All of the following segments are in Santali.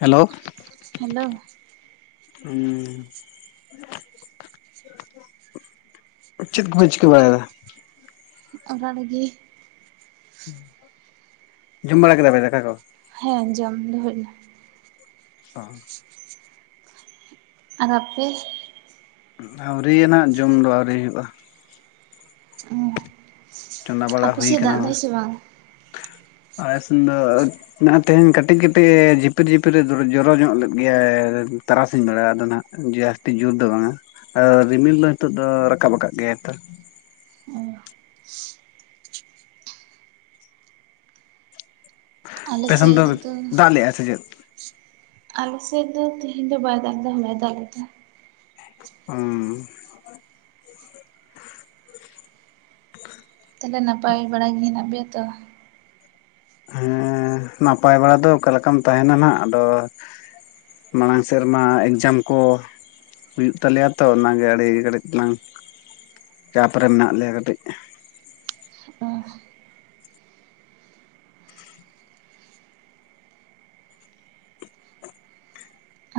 ᱦᱮᱞᱳ ᱦᱮᱞᱳ ᱦᱩᱸ ᱪᱮᱫ ᱠᱚᱯᱮ ᱪᱤᱠᱟᱹ ᱵᱟᱲᱟᱭᱫᱟ? ᱟᱵᱟᱨ ᱤᱫᱤ ᱡᱚᱢ ᱵᱟᱲᱟ ᱠᱮᱫᱟ ᱯᱮ ᱫᱟᱠᱟ ᱠᱚ? ᱦᱮᱸ ᱡᱚᱢ ᱫᱚ ᱦᱩᱭ ᱱᱟ᱾ ᱚᱸ ᱟᱨ ᱟᱯᱮ? ᱟᱹᱣᱨᱤᱭᱟ ᱱᱟᱜ ᱡᱚᱢ ᱫᱚ ᱟᱹᱣᱨᱤ ᱦᱩᱭᱩᱜ-ᱟ᱾ ᱚᱸ ᱪᱚᱸᱫᱟ ᱵᱟᱲᱟ ᱦᱩᱭ ᱠᱟᱱᱟ, ᱵᱟᱝ ᱟᱞᱮ ᱥᱮᱱ ᱫᱚ ᱱᱟᱜ ᱟ ᱛᱮᱦᱮᱧ ᱠᱟᱹᱴᱤᱡ ᱠᱟᱹᱴᱤᱡ ᱮ ᱡᱷᱤᱯᱤᱨ ᱡᱷᱤᱯᱤᱨᱮ ᱡᱚᱨᱚ ᱧᱚᱜ ᱞᱮᱫ ᱜᱮᱭᱟ ᱛᱟᱨᱟᱥᱤᱧ ᱵᱮᱲᱟ, ᱟᱫᱚ ᱱᱦᱟᱜ ᱡᱟᱹᱥᱛᱤ ᱡᱳᱨ ᱫᱚ ᱵᱟᱝᱟ ᱟᱨ ᱨᱤᱢᱤᱞ ᱫᱚ ᱦᱤᱛᱳ ᱫᱚ ᱨᱟᱠᱟᱵ ᱟᱠᱟᱫ ᱜᱮᱭᱟᱭ ᱛᱚ᱾ ᱟᱞᱮ ᱟᱯᱮ ᱥᱮᱡ ᱥᱮᱱ ᱫᱚ ᱫᱟᱜ ᱞᱮᱜᱼᱟ ᱥᱮ ᱪᱮᱫ? ᱟᱞᱮ ᱥᱮᱡ ᱫᱚ ᱛᱮᱦᱮᱧ ᱫᱚ ᱵᱟᱭ ᱫᱟᱜ ᱠᱟᱫᱟ ᱦᱚᱞᱟᱭ ᱫᱟ ᱠᱟᱫᱟ᱾ ᱚᱸᱢ ᱛᱟᱦᱞᱮ ᱱᱟᱯᱟᱭ ᱵᱟᱲᱟ ᱜᱮ ᱦᱮᱱᱟᱜ ᱯᱮᱭᱟ ᱛᱚ? ᱦᱮᱸ ᱱᱟᱯᱟᱭ ᱵᱟᱲᱟ ᱫᱚ ᱚᱠᱟᱞᱮᱠᱟᱢ ᱛᱟᱦᱮᱱᱟ ᱱᱦᱟᱜ ᱟᱫᱚ ᱢᱟᱲᱟᱝ ᱥᱮᱨᱢᱟ ᱮᱠᱡᱟᱢ ᱠᱚ ᱦᱩᱭᱩᱜ ᱛᱟᱞᱮᱭᱟ ᱛᱚ ᱚᱱᱟᱜᱮ ᱟᱹᱰᱤ ᱠᱟᱹᱴᱤᱡ ᱛᱟᱞᱟᱝ ᱪᱟᱯ ᱨᱮ ᱢᱮᱱᱟᱜ ᱞᱮᱭᱟ ᱠᱟᱹᱴᱤᱡ᱾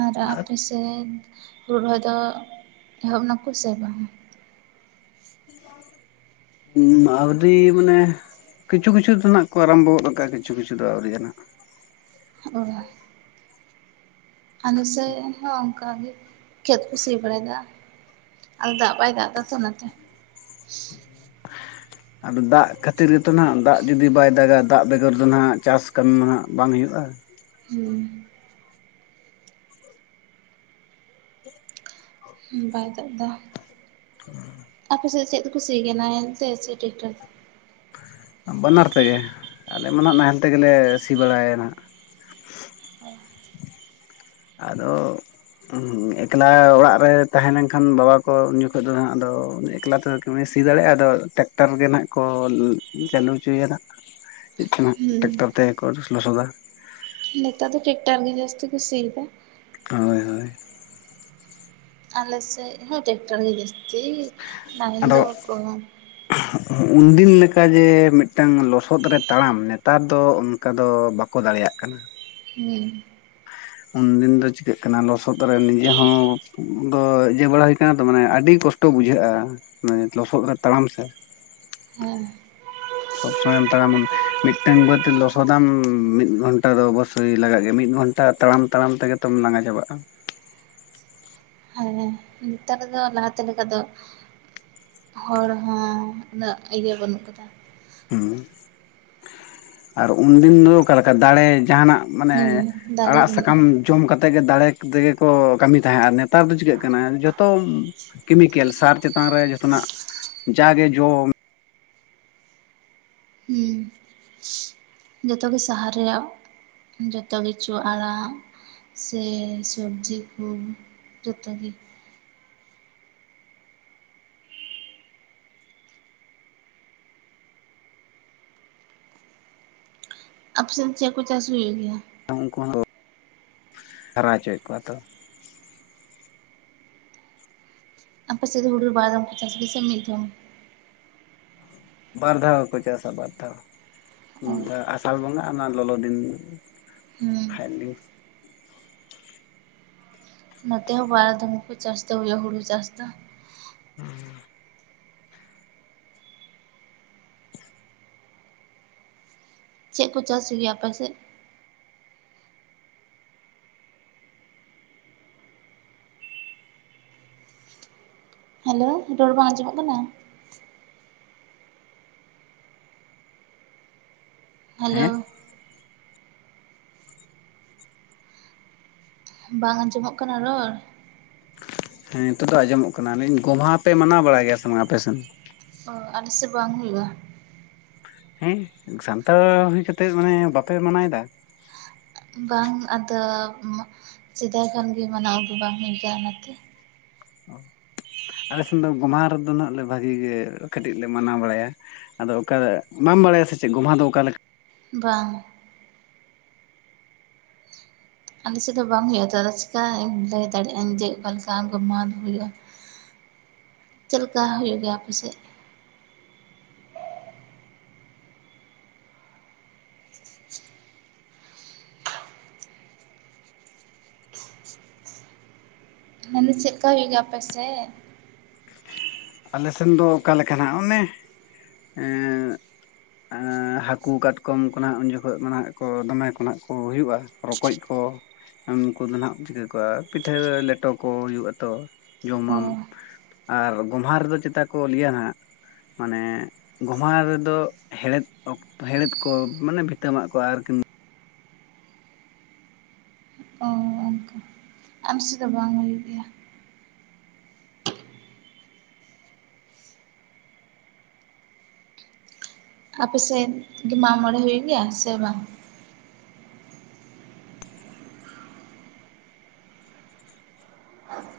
ᱟᱨ ᱟᱯᱮᱥᱮᱡ ᱦᱩᱲᱩ ᱨᱚᱦᱚᱭ ᱫᱚ ᱮᱦᱚᱵ ᱱᱟᱠᱩ ᱥᱮ ᱵᱟᱝ? ᱟᱹᱣᱨᱤ ᱢᱟᱱᱮ ᱠᱤᱪᱷᱩ ᱠᱤᱪᱷᱩ ᱫᱚ ᱱᱟᱜ ᱠᱚ ᱟᱨᱟᱢᱵᱚᱣ ᱜᱚ ᱠᱟᱫᱟ ᱠᱤᱪᱷᱩ ᱠᱤᱪᱷᱩ ᱫᱚ ᱟᱹᱣᱨᱤ ᱟᱱᱟᱜ᱾ ᱚ ᱟᱞᱮ ᱥᱮᱡ ᱦᱚᱸ ᱚᱝᱠᱟᱜ ᱜᱮ ᱠᱷᱮᱛ ᱠᱚ ᱥᱤ ᱵᱟᱲᱟᱭᱫᱟ᱾ ᱟᱫᱚ ᱫᱟᱜ ᱵᱟᱭ ᱫᱟᱜ ᱫᱟᱛᱚ ᱚᱱᱟᱛᱮ᱾ [inaudible] ᱟᱫᱚ ᱫᱟᱜ ᱠᱷᱟᱹᱛᱤᱨ ᱜᱮᱛᱚ ᱱᱦᱟᱜ ᱫᱟᱜ ᱡᱩᱫᱤ ᱵᱟᱭ ᱫᱟᱜᱟ ᱫᱟᱜ ᱵᱮᱜᱚᱨ ᱫᱚ ᱱᱦᱟᱜ ᱪᱟᱥ ᱠᱟᱹᱢᱤ ᱢᱟ ᱦᱟᱜ ᱵᱟᱝ ᱦᱩᱭᱩᱜ-ᱟ᱾ ᱦᱩᱸ᱾ ᱵᱟᱭ ᱫᱟᱜ ᱫᱟ᱾ ᱚᱸ ᱟᱯᱮ ᱥᱮᱡ ᱪᱮᱫ ᱛᱮᱠᱚ ᱥᱤ ᱜᱮᱭᱟ ᱱᱟᱦᱮᱞ ᱛᱮ ᱥᱮ ᱴᱮᱠᱴᱟᱨ ᱛᱮ? ᱵᱟᱱᱟᱨ ᱛᱮᱜᱮ ᱟᱞᱮ ᱢᱟ ᱱᱦᱟᱜ ᱱᱟᱦᱮᱞ ᱛᱮᱜᱮᱞᱮ ᱥᱤ ᱵᱟᱲᱟᱭ ᱱᱦᱟᱜ᱾ ᱟᱫᱚ ᱮᱠᱞᱟ ᱚᱲᱟᱜ ᱨᱮ ᱛᱟᱦᱮᱸ ᱞᱮᱝᱠᱷᱟᱱ ᱵᱟᱵᱟ ᱠᱚ ᱩᱱᱡᱚᱠᱷᱚᱡ ᱫᱚ ᱦᱟᱜ ᱟᱫᱚ ᱮᱠᱞᱟ ᱛᱮ ᱥᱤ ᱫᱟᱲᱮᱜ-ᱟ ᱟᱫᱚ ᱴᱮᱠᱴᱟᱨ ᱜᱮ ᱱᱦᱟᱜ ᱠᱚ ᱪᱟᱹᱞᱩ ᱚᱪᱚᱭ ᱭᱟ ᱱᱟᱜ᱾ ᱦᱩᱸ ᱴᱮᱠᱴᱟᱨ ᱛᱮᱜᱮ ᱠᱚ ᱞᱚᱥᱚᱫᱟ᱾ ᱱᱮᱛᱟᱨ ᱫᱚ ᱴᱮᱠᱴᱟᱨ ᱜᱮ ᱡᱟᱹᱥᱛᱤ ᱠᱩ ᱥᱤᱭᱮᱫᱟ᱾ ᱦᱚᱭ ᱦᱚᱭ᱾ ᱟᱞᱮ ᱥᱮᱜ ᱦᱚᱸ ᱴᱮᱠᱴᱟᱨ ᱜᱮ ᱡᱟᱹᱥᱛᱤ ᱱᱟᱦᱮᱞ ᱟᱫᱚ ᱫᱚ ᱚᱠᱚ᱾ ᱩᱱᱫᱤᱱ ᱞᱮᱠᱟ ᱡᱮ ᱢᱤᱫᱴᱟᱝ ᱞᱚᱥᱚᱫ ᱨᱮ ᱛᱟᱲᱟᱢ ᱱᱮᱛᱟᱨ ᱫᱚ᱾ ᱚᱱᱠᱟ ᱫᱚ ᱵᱟᱠᱚ ᱫᱟᱲᱮᱭᱟᱜ ᱠᱟᱱᱟ᱾ ᱦᱩᱸ [inaudible] ᱩᱱᱫᱤᱱ ᱫᱚ ᱪᱤᱠᱟᱹᱜ ᱠᱟᱱᱟ ᱞᱚᱥᱚᱫ ᱨᱮ ᱱᱤᱡᱮ ᱦᱚᱸ ᱫᱚ ᱤᱭᱟᱹ ᱵᱟᱲᱟ ᱦᱩᱭ ᱠᱟᱱᱟ ᱛᱚ ᱢᱟᱱᱮ ᱟᱹᱰᱤ ᱠᱚᱥᱴᱚ᱾ ᱠᱚᱥᱴᱚ ᱵᱩᱡᱷᱟᱹᱜᱼᱟ, ᱢᱟᱱᱮ ᱞᱚᱥᱚᱫ ᱨᱮ ᱛᱟᱲᱟᱢ ᱥᱮ᱾ ᱦᱮᱸ ᱥᱚᱵ ᱥᱚᱢᱚᱭᱮᱢ ᱛᱟᱲᱟᱢ ᱢᱤᱫᱴᱟᱝ ᱵᱟᱹᱫᱽ ᱞᱚᱥᱚᱫᱟᱢ ᱢᱤᱫ ᱜᱷᱚᱱᱴᱟ ᱫᱚ ᱚᱵᱚᱥᱳᱭ ᱞᱟᱜᱟᱜ ᱜᱮᱭᱟ, ᱢᱤᱫ ᱜᱷᱚᱱᱴᱟ ᱛᱟᱲᱟᱢ ᱛᱟᱲᱟᱢ ᱛᱮᱜᱮ ᱛᱚᱢ ᱞᱟᱸᱜᱟ ᱪᱟᱵᱟᱜᱼᱟ᱾ ᱦᱮᱸ᱾ ᱱᱮᱛᱟᱨ ᱫᱚ ᱞᱟᱦᱟ ᱛᱮ ᱞᱮᱠᱟ ᱫᱚ᱾ ᱦᱚᱲ ᱦᱚᱸ ᱩᱱᱟᱹᱜ ᱤᱭᱟᱹ ᱵᱟᱹᱱᱩᱜ ᱠᱟᱫᱟ᱾ ᱦᱩ ᱟᱨ ᱩᱱᱫᱤᱱ ᱫᱚ ᱚᱠᱟ ᱞᱮᱠᱟ ᱫᱟᱲᱮ ᱡᱟᱸᱦᱟᱱᱟᱜ᱾ ᱢᱟᱱᱮ, ᱦᱩᱸ ᱫᱟᱲᱮ ᱟᱲᱟᱜ ᱵᱟᱹᱱᱩᱜᱼᱟ ᱥᱟᱠᱟᱢ ᱡᱚᱢ ᱠᱟᱛᱮᱜ ᱜᱮ ᱫᱟᱲᱮ ᱛᱮᱜᱮ ᱠᱚ ᱠᱟᱹᱢᱤ ᱛᱟᱦᱮᱸᱜᱼᱟ, ᱱᱮ ᱱᱮᱛᱟᱨ ᱫᱚ ᱪᱤᱠᱟᱹᱜ ᱠᱟᱱᱟ ᱡᱚᱛᱚ ᱠᱮᱢᱤᱠᱮᱞ ᱥᱟᱨ ᱪᱮ ᱪᱮᱛᱟᱱ ᱨᱮ ᱡᱷᱚᱛᱚᱱᱟᱜ ᱡᱟᱜᱮ ᱡᱚᱢ᱾ ᱦᱩᱸ [inaudible] ᱡᱚᱛᱚ ᱜᱮ ᱥᱟᱦᱟᱨ ᱨᱮᱭᱟᱜ ᱡᱚᱛᱚ ᱠᱤᱪᱷᱩ ᱟᱲᱟᱜ᱾ ᱥᱮ ᱥᱚᱵᱡᱤ ᱠᱩ ᱡᱚᱛᱚ ᱜᱮ᱾ ᱟᱯᱮ ᱥᱮᱱ ᱪᱮᱫ ᱠᱚ ᱪᱟᱥ ᱦᱩᱭᱩᱜ ᱜᱮᱭᱟ? ᱩᱱᱠᱩ ᱠᱚ, ᱦᱟᱨᱟ ᱦᱚᱪᱚᱭᱮᱫ ᱠᱚᱣᱟ ᱛᱚ᱾ ᱟᱯᱮ ᱥᱮᱫ ᱦᱩᱲᱩ ᱵᱟᱨ ᱫᱚᱢ ᱠᱚ ᱪᱟᱥ ᱜᱮᱭᱟ ᱥᱮ ᱢᱤᱫ ᱫᱚᱢ᱾ ᱵᱟᱨᱫᱷᱟᱣ ᱠᱚ ᱪᱟᱥᱟ ᱵᱟᱨ ᱫᱷᱟᱣ᱾ ᱚ ᱱᱚᱝᱠᱟ ᱟᱥᱟᱞ ᱵᱚᱸᱜᱟ ᱟᱨ ᱱᱚᱣᱟ ᱞᱚᱞᱚ ᱫᱤᱱ ᱦᱩᱸ ᱦᱟᱭᱞᱤᱝ᱾ ᱱᱚᱛᱮ ᱦᱚᱸ ᱵᱟᱨ ᱫᱚᱢ ᱠᱚ ᱪᱟᱥ ᱫᱚ ᱦᱩᱭᱩᱜᱼᱟ ᱦᱩᱲᱩ ᱪᱟᱥ ᱫᱚ᱾ [inaudible] ᱪᱮᱫ ᱠᱚ ᱪᱟᱥ ᱜᱮᱭᱟ ᱟᱯᱮ ᱥᱮᱫ? ᱦᱮᱞᱳ, ᱨᱚᱲ ᱵᱟᱝ ᱟᱸᱡᱚᱢᱚᱜ ᱠᱟᱱᱟ᱾ ᱦᱮᱸ ᱦᱮᱞᱳ ᱵᱟᱝ ᱟᱸᱡᱚᱢᱚᱜ ᱠᱟᱱᱟ ᱨᱚᱲ᱾ ᱦᱮᱸ ᱱᱤᱛᱚᱜ ᱫᱚ ᱟᱸᱡᱚᱢᱚᱜ ᱠᱟᱱᱟ᱾ᱞᱟ. ᱭᱤᱫᱤᱧ ᱜᱚᱢᱦᱟ ᱯᱮ ᱢᱟᱱᱟᱣ ᱵᱟᱲᱟᱭ ᱜᱮᱭᱟ ᱥᱮ ᱵᱟᱝ ᱟᱯᱮ ᱥᱮᱱ᱾ ᱚ ᱟᱞᱮ ᱥᱮᱜ ᱵᱟᱝ ᱦᱩᱭᱩᱜᱼᱟ᱾ ᱦᱮᱸ ᱥᱟᱱᱛᱟᱲ ᱦᱩᱭ ᱠᱟᱛᱮᱫ ᱢᱟᱱᱮ ᱵᱟᱯᱮ ᱢᱟᱱᱟᱭ ᱮᱫᱟ᱾ ᱵᱟᱝ ᱟᱫᱚ᱾ ᱥᱮᱫᱟᱭ ᱠᱷᱚᱱ ᱜᱮ ᱢᱟᱱᱟᱣ ᱟᱜᱩ ᱵᱟᱝ ᱦᱩᱭ ᱟᱠᱟᱱᱟ ᱚᱱᱟᱛᱮ᱾ ᱟᱞᱮ ᱥᱮᱱ ᱫᱚ ᱜᱚᱢᱦᱟ ᱨᱮᱫᱚ ᱱᱟᱸᱜ ᱞᱮ ᱵᱷᱟᱜᱤ ᱜᱮ ᱠᱟᱹᱴᱤᱡ ᱞᱮ ᱢᱟᱱᱟᱣ ᱵᱟᱲᱟᱭᱟ᱾ ᱟᱫᱚ ᱚᱠᱟ ᱵᱟᱢ ᱵᱟᱲᱟᱭᱟ ᱥᱮ ᱪᱮᱫ ᱜᱚᱢᱦᱟ ᱫᱚ ᱚᱠᱟ ᱞᱮᱠᱟ᱾ ᱵᱟᱝ᱾ ᱟᱞᱮ ᱥᱮᱫ ᱫᱚ ᱵᱟᱝ ᱦᱩᱭᱩᱜᱼᱟ ᱛᱚ, ᱟᱫᱚ ᱪᱤᱠᱟ ᱞᱟᱹᱭ ᱫᱟᱲᱮᱭᱟᱜ ᱟ. ᱧ ᱡᱮ ᱚᱠᱟ ᱞᱮᱠᱟ ᱜᱚᱢᱦᱟ ᱫᱚ ᱦᱩᱭᱩᱜᱼᱟ᱾ ᱦ [inaudible] ᱪᱮᱫ ᱞᱮᱠᱟ ᱦᱩᱭᱩᱜ ᱜᱮᱭᱟ ᱟᱯᱮ ᱥᱮᱫ? [inaudible] ᱢᱮᱱᱫᱤᱧ ᱪᱮᱫ ᱠᱟ ᱦᱩᱭᱩᱜ ᱜᱮᱭᱟ ᱟᱯᱮ ᱥᱮᱫ? ᱟᱞᱮᱥᱮᱱ ᱫᱚ ᱚᱠᱟ ᱞᱮᱠᱟᱱᱟᱜ ᱚᱱᱮ ᱮᱸ ᱮᱸ ᱦᱟᱹᱠᱩ ᱠᱟᱴᱠᱚᱢ ᱠᱷᱚᱱᱟᱜ ᱩᱱ ᱡᱚᱠᱷᱚᱡ [unintelligible] ᱫᱚᱢᱮ ᱠᱷᱚᱱᱟᱜ ᱠᱚ ᱦᱩᱭᱩᱜ-ᱟ ᱨᱚᱠᱚᱡ ᱠᱚ᱾ ᱩᱱᱠᱩ ᱫᱚ ᱦᱟᱸᱜ ᱪᱤᱠᱟᱹ ᱠᱚᱣᱟ ᱯᱤᱴᱷᱟᱹ ᱞᱮᱴᱚ ᱠᱚ ᱦᱩᱭᱩᱜ-ᱟ ᱛᱚ ᱚ ᱡᱚᱢᱟᱢ᱾ ᱟᱨ ᱜᱳᱢᱦᱟ ᱨᱮᱫᱚ ᱪᱮᱛᱟ ᱠᱚ ᱞᱤᱭᱟ ᱦᱟᱸᱜ ᱢᱟᱱᱮ ᱜᱳᱢᱦᱟ ᱨᱮᱫᱚ ᱦᱮᱲᱮᱫ ᱚᱠᱛᱚ ᱦᱮᱲᱮᱫᱽ ᱠᱚ ᱢᱟᱱᱮ ᱵᱷᱤᱛᱟᱹᱢᱟᱜ ᱠᱚ ᱟᱨᱠᱤ ᱚ ᱚᱝᱠᱟ᱾ ᱟᱢᱥᱤ ᱫᱚ ᱵᱟᱝ ᱦᱩᱭᱩᱜ ᱜᱮᱭᱟ᱾ ᱟᱯᱮ ᱥᱮᱫ ᱜᱮ ᱢᱟᱜ ᱢᱚᱬᱮ ᱦᱩᱭᱩᱜ ᱜᱮᱭᱟ ᱥᱮ ᱵᱟᱝ?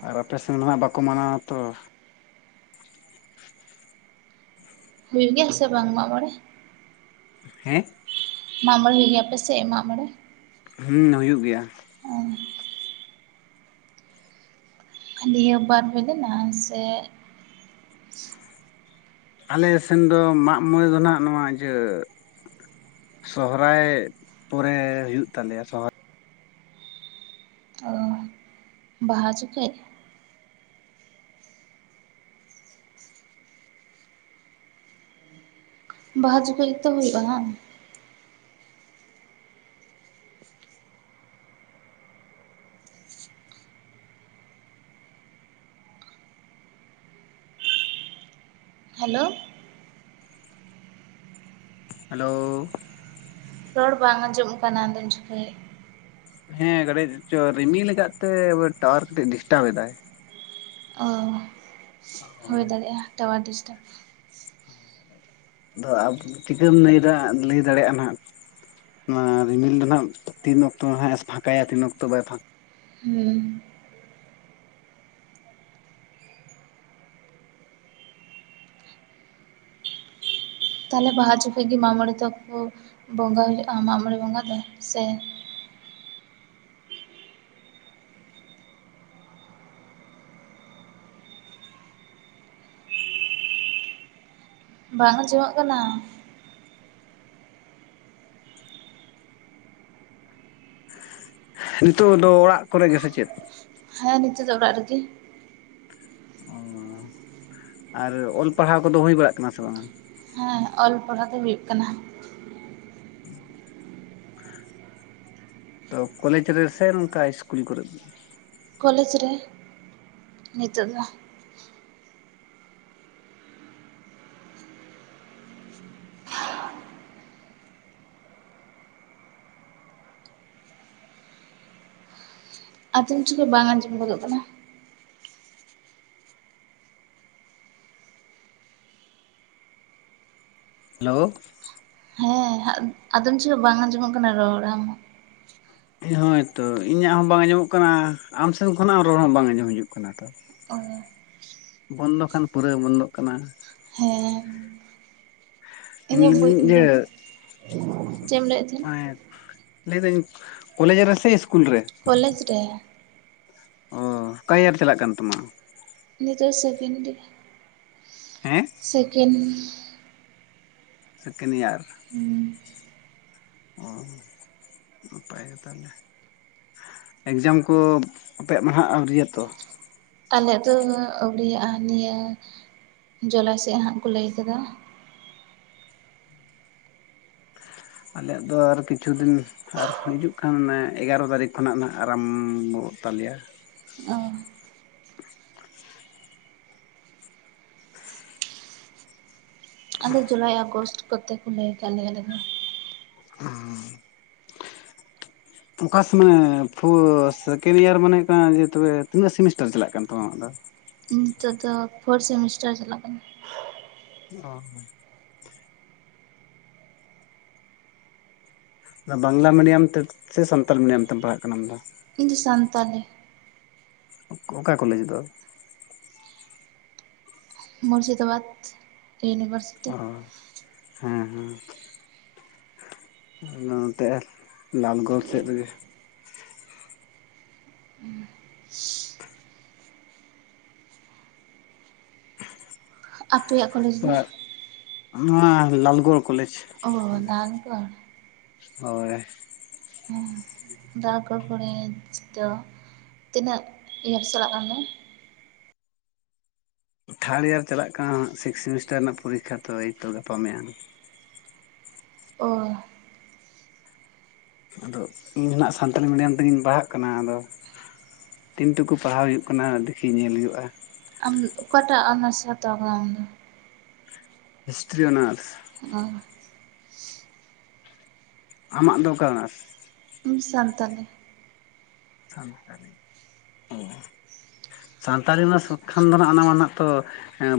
ᱟᱨ ᱟᱯᱮ ᱥᱮᱱ ᱢᱟ ᱵᱟᱠᱚ ᱢᱟᱱᱟᱣ-ᱟ ᱛᱚ᱾ ᱦᱩᱭᱩᱜ ᱜᱮᱭᱟ ᱥᱮ ᱵᱟᱝ ᱢᱟᱜ ᱢᱚᱬᱮ? ᱦᱮᱸ ᱢᱟᱜ ᱢᱚᱬᱮ ᱦᱩᱭᱩᱜ ᱜᱮᱭᱟ ᱟᱯᱮ ᱥᱮᱫ, ᱢᱟᱜ ᱢᱚᱬᱮ? ᱦᱩᱸ ᱦᱩᱭᱩᱜ ᱜᱮᱭᱟ᱾ ᱚ ᱱᱤᱭᱟᱹ ᱵᱟᱨ ᱦᱩᱭ ᱞᱮᱱᱟ ᱥᱮ ᱟᱞᱮ ᱥᱮᱱ ᱫᱚ ᱢᱟᱜ ᱢᱚᱬᱮ ᱫᱚ ᱱᱟᱸᱜ ᱱᱚᱣᱟ ᱤᱭᱟᱹ ᱥᱚᱦᱨᱟᱭ ᱯᱚᱨᱮ ᱦᱩᱭᱩᱜ ᱛᱟᱞᱮᱭ-ᱟ, ᱥᱚᱦᱨ ᱚ ᱵᱟᱦᱟ ᱡᱚᱠᱷᱮᱡ? ᱵᱟᱦᱟ ᱡᱚᱠᱷᱮᱡ ᱜᱮᱛᱚ ᱦᱩᱭᱩᱜ-ᱟ ᱦᱟᱝ? ᱦᱮᱞᱳ ᱦᱮᱞᱳ ᱨᱚᱲ ᱵᱟᱝ ᱟᱸᱡᱚᱢᱚᱜ ᱠᱟᱱᱟ ᱟᱫᱚᱢ ᱪᱤᱠᱟᱹᱭᱮᱫ? ᱦᱮᱸ ᱠᱟᱹᱴᱤᱡ ᱪᱚ ᱨᱤᱢᱤᱞ ᱠᱟᱫ ᱛᱮ ᱴᱟᱣᱟᱨ ᱠᱟᱴᱤᱡ ᱰᱤᱥᱴᱟᱵ ᱮᱫᱟᱭ᱾ ᱚ ᱦᱳᱭ ᱫᱟᱲᱮᱜ-ᱟ ᱴᱟᱣᱟᱨ ᱰᱤᱥᱴᱟᱵᱽ᱾ ᱟᱫᱚ ᱟ ᱪᱤᱠᱟᱹᱢ ᱞᱟᱹᱭᱫᱟ ᱞᱟᱹᱭ ᱫᱟᱲᱮᱜ-ᱟ ᱱᱟᱜ? ᱚᱱᱟ ᱨᱤᱢᱤᱞ ᱫᱚ ᱦᱟᱸᱜ ᱛᱤᱱ ᱚᱠᱛᱚ ᱦᱟᱸᱜ ᱮ ᱯᱷᱟᱸᱠᱟᱭᱟ ᱛᱤᱱ ᱚᱠᱛᱚ ᱵᱟᱭ ᱯᱷᱟᱸᱠ ᱦᱩᱸ ᱛᱟᱦᱟᱞᱮ ᱵᱟᱦᱟ ᱡᱚᱠᱷᱚᱡ ᱜᱮ ᱢᱟᱜ ᱢᱚᱬᱮ ᱛᱚᱠᱚ ᱵᱚᱸᱜᱟ ᱦᱩᱭᱩᱜ-ᱟ, ᱢᱟᱜ ᱢᱚᱬᱮ ᱵᱚᱸᱜᱟ ᱫᱚ ᱥᱮ ᱵᱟᱝ ᱟᱸᱡᱚᱢᱚᱜ ᱠᱟᱱᱟ᱾ ᱱᱤᱛᱳᱜ ᱫᱚ ᱚᱲᱟᱜ ᱠᱚᱨᱮ ᱜᱮ ᱥᱮ ᱪᱮᱫ? ᱦᱮᱸ ᱱᱤᱳᱜ ᱫᱚ ᱚᱲᱟᱜ ᱨᱮᱜᱮ᱾ ᱚ ᱟᱨ ᱚᱞ ᱯᱟᱲᱦᱟᱣ ᱠᱚᱫᱚ ᱦᱩᱭ ᱵᱟᱲᱟᱜ ᱠᱟᱱᱟ ᱥᱮ ᱵᱟᱝ? ᱦᱮᱸ ᱚᱞ ᱯᱟᱲᱦᱟᱣ ᱫᱚ ᱦᱩᱭᱩᱜ ᱠᱟᱱᱟ᱾ [inaudible] ᱛᱚ ᱠᱚᱞᱮᱡᱽ ᱨᱮ ᱥᱮ ᱱᱚᱝᱠᱟ ᱤᱥᱠᱩᱞ ᱠᱚᱨᱮ? ᱠᱚᱞᱮᱡᱽ ᱨᱮ ᱱᱤᱛᱳᱜ ᱫᱚ᱾ ᱟᱫᱚᱢ ᱡᱚᱠᱷᱮᱡ ᱵᱟᱝ ᱟᱸᱡᱚᱢ ᱜᱚᱫᱚᱜ ᱠᱟᱱᱟ᱾ ᱦᱮᱞᱳ ᱦᱮᱸ ᱟᱫᱚᱢ ᱡᱚᱦᱚᱜ ᱵᱟᱝ ᱟᱸᱡᱚᱢᱚᱜ ᱠᱟᱱᱟ ᱨᱚᱲ ᱟᱢ ᱦᱳᱭ ᱛᱚ ᱤᱧᱟᱹᱜ ᱦᱚᱸ ᱵᱟᱝ ᱟᱸᱡᱚᱢᱚᱜ ᱠᱟᱱᱟ, ᱟᱢᱥᱮᱱ ᱠᱷᱚᱱᱟᱜ ᱨᱚᱲ ᱦᱚᱸ ᱵᱟᱝ ᱟᱸᱡᱚᱢ ᱦᱤᱡᱩᱜ ᱠᱟᱱᱟ ᱛᱚ᱾ ᱚ ᱵᱚᱱᱫᱚ ᱠᱷᱟᱱ ᱯᱩᱨᱟᱹ ᱵᱚᱱᱫᱚᱜ ᱠᱟᱱᱟ᱾ ᱦᱮᱸ ᱩᱸᱻ ᱤᱧᱟᱹᱜ ᱵᱟᱹᱧ ᱟᱸᱡᱚᱢ ᱤᱭᱟᱹ ᱪᱮᱫ ᱮᱢ ᱞᱟᱹᱭᱮᱫ ᱛᱟᱦᱮᱫ? ᱞᱟᱹᱭ ᱫᱟᱹᱧ ᱠᱚᱞᱮᱡᱽ ᱨᱮᱥᱮ ᱤᱥ ᱠᱚᱞᱮᱡᱽ ᱨᱮ ᱾ ᱚᱻ, ᱚᱠᱟ ᱤᱭᱟᱨ ᱪᱟᱞᱟᱜ ᱠᱟᱱ ᱛᱟᱢᱟ? ᱱᱤᱛᱚᱜ ᱥᱮᱠᱮᱱᱰ ᱜᱮ᱾ [inaudible] ᱦᱮᱸ? ᱥᱮᱠᱮᱱᱰ ᱾ Second year. ᱦᱩᱸ ᱾ ᱚ ᱱᱟᱯᱟᱭ ᱜᱮᱛᱚ ᱾ [inaudible] ᱮᱠᱡᱟᱢ ᱠᱚ ᱟᱯᱮᱭᱟᱜ ᱢᱟᱦᱟᱜ ᱟᱹᱣᱨᱤᱭᱟ ᱛᱚ ᱾ ᱟᱞᱮᱭᱟᱜ ᱫᱚ ᱱᱚᱣᱟ ᱟᱹᱣᱨᱤᱭᱟᱜ-ᱟ, ᱱᱤᱭᱟᱹ ᱡᱚᱞᱟᱭ ᱥᱮᱫ ᱦᱟᱸᱜ ᱠᱚ ᱞᱟᱹᱭ ᱟᱠᱟᱫᱟ ᱾ ᱟᱞᱮᱭᱟᱜ ᱫᱚ ᱟᱨ ᱠᱤᱪᱷᱩ ᱫᱤᱱ ᱟᱨ ᱦᱤᱡᱩᱜ ᱠᱟᱱ ᱚᱱᱮ ᱮᱜᱟᱨᱚ ᱛᱟᱹᱨᱤᱠᱷ ᱠᱷᱚᱱᱟᱜ ᱱᱟᱜ ᱟᱨᱟᱢᱵᱚᱜ ᱛᱟᱞᱮᱭᱟ ᱾ ᱚ ᱾ ᱟᱞᱮ ᱡᱩᱞᱟᱭ ᱟᱜᱚᱥᱴ ᱠᱚᱛᱮ ᱠᱚ ᱞᱟᱹᱭ ᱟᱠᱟᱫ ᱞᱮᱭᱟ ᱟᱞᱮ ᱫᱚ ᱾ ᱦᱩᱸ ᱾ ᱚᱠᱟ [unintelligible] ᱥᱮᱠᱮᱱᱰ ᱤᱭᱟᱨ ᱢᱟᱱᱮ ᱠᱟᱱᱟ ᱡᱮ ᱛᱚᱵᱮ ᱛᱤᱱᱟᱹᱜ ᱥᱮᱢᱤᱥᱴᱟᱨ ᱪᱟᱞᱟᱜ ᱠᱟᱱ ᱛᱟᱢᱟ ᱟᱢᱟᱜ ᱫᱚ? ᱱᱤᱛᱚᱜ ᱫᱚ ᱯᱷᱳᱨ ᱥᱮᱢᱤᱥᱴᱟᱨ ᱪᱟᱞᱟᱜ ᱠᱟᱱᱟ ᱾ ᱚ ᱾ ᱵᱟᱝᱞᱟ ᱢᱤᱰᱤᱭᱟᱢ ᱛᱮ ᱥᱮ ᱥᱟᱱᱛᱟᱞ ᱢᱤᱰᱤᱭᱟᱢ ᱛᱮᱢ ᱯᱟᱲᱦᱟᱜ ᱠᱟᱱᱟᱢ ᱟᱢ ᱫᱚ? ᱤᱧ ᱫᱚ ᱥᱟᱱᱛᱟᱞᱤ ᱾ [inaudible] ᱚᱠᱟ ᱠᱚᱞᱮᱡᱽ ᱫᱚ? ᱢᱩᱨᱥᱤᱫᱟᱵᱟᱫᱽ ᱤᱭᱩᱱᱤᱵᱷᱟᱨᱥᱤᱴᱤ ᱚ ᱾ ᱦᱮᱸ ᱦᱮᱸ ᱾ ᱟ ᱱᱚᱛᱮ ᱞᱟᱞᱜᱚᱲ ᱥᱮᱫ ᱨᱮᱜᱮ ᱾ ᱟᱯᱮᱭᱟᱜ ᱠᱚᱞᱮᱡᱽ ᱫᱚ? ᱱᱚᱣᱟ ᱞᱟᱞᱜᱚᱲ ᱠᱚᱞᱮᱡᱽ ᱾ ᱚᱻ ᱞᱟᱞᱜᱚᱲ ᱾ ᱦᱳᱭ ᱾ ᱦᱮ ᱞᱟᱞᱜᱚᱲ ᱠᱚᱞᱮᱡᱽ ᱫᱚ ᱛᱤᱱᱟᱹᱜ ᱤᱭᱟᱨ ᱪᱟᱞᱟᱜ ᱠᱟᱱ ᱛᱟᱢᱟ? ᱛᱷᱟᱲ ᱤᱭᱟᱨ ᱪᱟᱞᱟᱜ ᱠᱟᱱᱟ, ᱥᱤᱠᱥ ᱥᱮᱢᱤᱥᱴᱟᱨ ᱨᱮᱱᱟᱜ ᱯᱚᱨᱤᱠᱷᱟ ᱛᱚ ᱮᱭᱛᱚ ᱜᱟᱯᱟ ᱢᱮᱭᱟᱝ ᱾ ᱚᱻ ᱟᱫᱚ ᱤᱧ ᱦᱚᱱ ᱦᱟᱜ ᱥᱟᱱᱛᱟᱞᱤ ᱢᱤᱰᱤᱭᱟᱢ ᱛᱮᱜᱤᱧ ᱯᱟᱲᱦᱟᱜ ᱠᱟᱱᱟ ᱾ ᱟᱫᱚ ᱛᱤᱱ ᱴᱩᱠᱩ ᱯᱟᱲᱦᱟᱣ ᱦᱩᱭᱩᱜ ᱠᱟᱱᱟ ᱫᱮᱠᱷᱤ ᱧᱮᱞ ᱦᱩᱭᱩᱜ-ᱟ ᱾ ᱟᱢ ᱚᱠᱟᱴᱟᱜ ᱚᱱᱟᱨᱥ ᱦᱟᱛᱟᱣ ᱟᱠᱟᱫᱟᱢ ᱟᱢ ᱫᱚ? History honours. ᱚᱸ ᱾ ᱟᱢᱟᱜ ᱫᱚ ᱚᱠᱟ ᱚᱱᱟᱨᱥ? ᱤᱧ ᱥᱟᱱᱛᱟᱞᱤ ᱾ [unintelligible] ᱚᱻ ᱥᱟᱱᱛᱟᱞᱤ [unintelligible] ᱠᱷᱟᱱ ᱫᱚ ᱦᱟᱸᱜ ᱚᱱᱟ ᱢᱟ ᱱᱟᱜ ᱛᱚ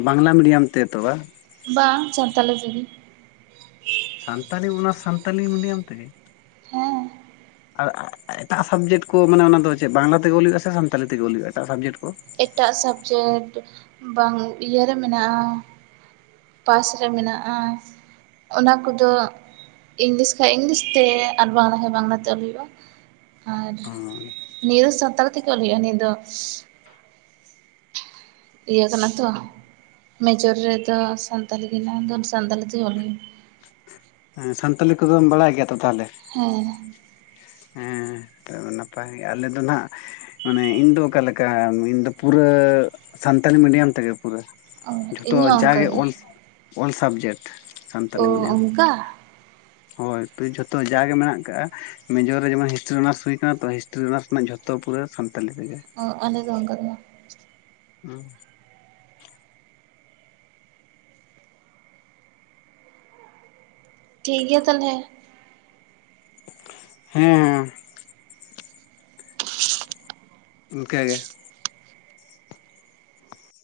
ᱵᱟᱝᱞᱟ ᱢᱤᱰᱤᱭᱟᱢ ᱛᱮ ᱛᱚ ᱵᱟᱝ? ᱵᱟᱝ ᱥᱟᱱᱛᱟᱞᱤ ᱛᱮᱜᱤ ᱾ ᱥᱟᱱᱛᱟᱞᱤ ᱚᱱᱟᱨᱥ ᱥᱟᱱᱛᱟᱞᱤ ᱢᱤᱰᱤᱭᱟᱢ ᱛᱮᱜᱮ? ᱦᱮᱸ, ᱟᱨ ᱮᱴᱟᱜ ᱥᱟᱵᱡᱮᱠᱴ ᱠᱚ ᱢᱟᱱᱮ ᱚᱱᱟ ᱫᱚ ᱪᱮᱫ ᱵᱟᱝᱞᱟ ᱛᱮᱜᱮ ᱚᱞ ᱦᱩᱭᱩᱜᱼᱟ ᱥᱮ ᱥᱟᱱᱛᱟᱞᱤ ᱛᱮᱜᱮ ᱚᱞ ᱦᱩᱭᱩᱜᱼᱟ ᱮᱴᱟᱜ ᱥᱟᱵᱡᱮᱠᱴ ᱠᱚ? ᱮᱴᱟᱜ ᱥᱟᱵᱽᱡᱮᱠᱴ ᱵᱟᱝ ᱤᱭᱟᱹᱨᱮ ᱢᱮᱱᱟᱜᱼᱟ ᱯᱟᱥ ᱨᱮ ᱢᱮᱱᱟᱜᱼᱟ ᱾ ᱚᱱᱟ ᱠᱚᱫᱚ ᱤᱝᱞᱤᱥ ᱠᱷᱟᱡ ᱤᱝᱞᱤᱥᱛᱮ ᱟᱨ ᱵᱟᱝᱞᱟ ᱠᱷᱟᱡ ᱵᱟᱝᱞᱟᱛᱮ ᱚᱞ ᱦᱩᱭᱩᱜᱼᱟ ᱟᱨ [unintelligible] ᱱᱤᱭᱟᱹ ᱥᱟᱱᱛᱟᱲ ᱛᱮᱜᱮ ᱚᱞ ᱦᱩᱭᱩᱜᱼᱟ ᱱᱤᱭᱟᱹ ᱫᱚ᱾ ᱤᱭᱟᱹ ᱠᱟᱱᱟ ᱛᱚ ᱢᱮᱡᱚᱨ ᱨᱮᱫᱚ ᱥᱟᱱᱛᱟᱞᱤ ᱜᱮ ᱢᱮᱱᱟᱜᱼᱟ ᱫᱚ ᱥᱟᱱᱛᱟᱞᱤ ᱛᱮᱜᱮ ᱚᱞ ᱦᱩᱭᱩᱜᱼᱟ᱾ ᱦᱮᱸ ᱥᱟᱱᱛᱟᱞᱤ ᱠᱚᱫᱚᱚᱢ ᱵᱟᱲᱟᱭ ᱜᱮᱭᱟ ᱛᱚ ᱛᱟᱦᱚᱞᱮ? ᱦᱮᱸ, ᱦᱮᱸ ᱱᱤᱛᱚᱜ ᱫᱚ ᱱᱟᱯᱟᱭᱜᱮ ᱟᱞᱮ ᱫᱚ ᱱᱟᱸᱜ ᱢᱟᱱᱮ ᱤᱧ ᱫᱚ ᱚᱠᱟᱞᱮᱠᱟ ᱤᱧ ᱫᱚ ᱯᱩᱨᱟᱹ ᱥᱟᱱᱛᱟᱞᱤ ᱢᱤᱰᱤᱭᱟᱢ ᱛᱮᱜᱮ ᱯᱩᱨᱟᱹ᱾ ᱚ ᱡᱷᱚᱛᱚ ᱤᱧ ᱦᱚᱸ ᱚᱱᱠᱟ ᱡᱟᱜᱮ ᱜᱮ ᱚᱞ, ᱚᱞ ᱥᱟᱵᱡᱮᱴ᱾ ᱚ ᱚᱝᱠᱟ, ᱦᱳᱭ [unintelligible] ᱡᱷᱚᱛᱚ ᱡᱟᱜᱮ ᱢᱮᱱᱟᱜ ᱟᱠᱟᱜ-ᱟ ᱢᱮᱡᱚᱨ ᱨᱮ ᱡᱮᱢᱚᱱ ᱦᱤᱥᱴᱨᱤ ᱚᱱᱟᱨᱥ ᱦᱩᱭ ᱟᱠᱟᱱᱟ ᱛᱚ ᱦᱤᱥᱴᱨᱤ ᱚᱱᱟᱨᱥ ᱨᱮᱱᱟᱜ ᱡᱷᱚᱛᱚ ᱯᱩᱨᱟᱹ ᱥᱟᱱᱛᱟᱞᱤ ᱛᱮᱜᱮ᱾ ᱚ ᱟᱞᱮ ᱫᱚ ᱚᱱᱠᱟ ᱫᱚ ᱵᱟᱝ᱾ [inaudible] ᱴᱷᱤᱠ ᱜᱮᱭᱟ ᱛᱟᱦᱞᱮ᱾ ᱦᱮᱸ ᱦᱮᱸ, [inaudible] ᱤᱱᱠᱟᱹ ᱜᱮ᱾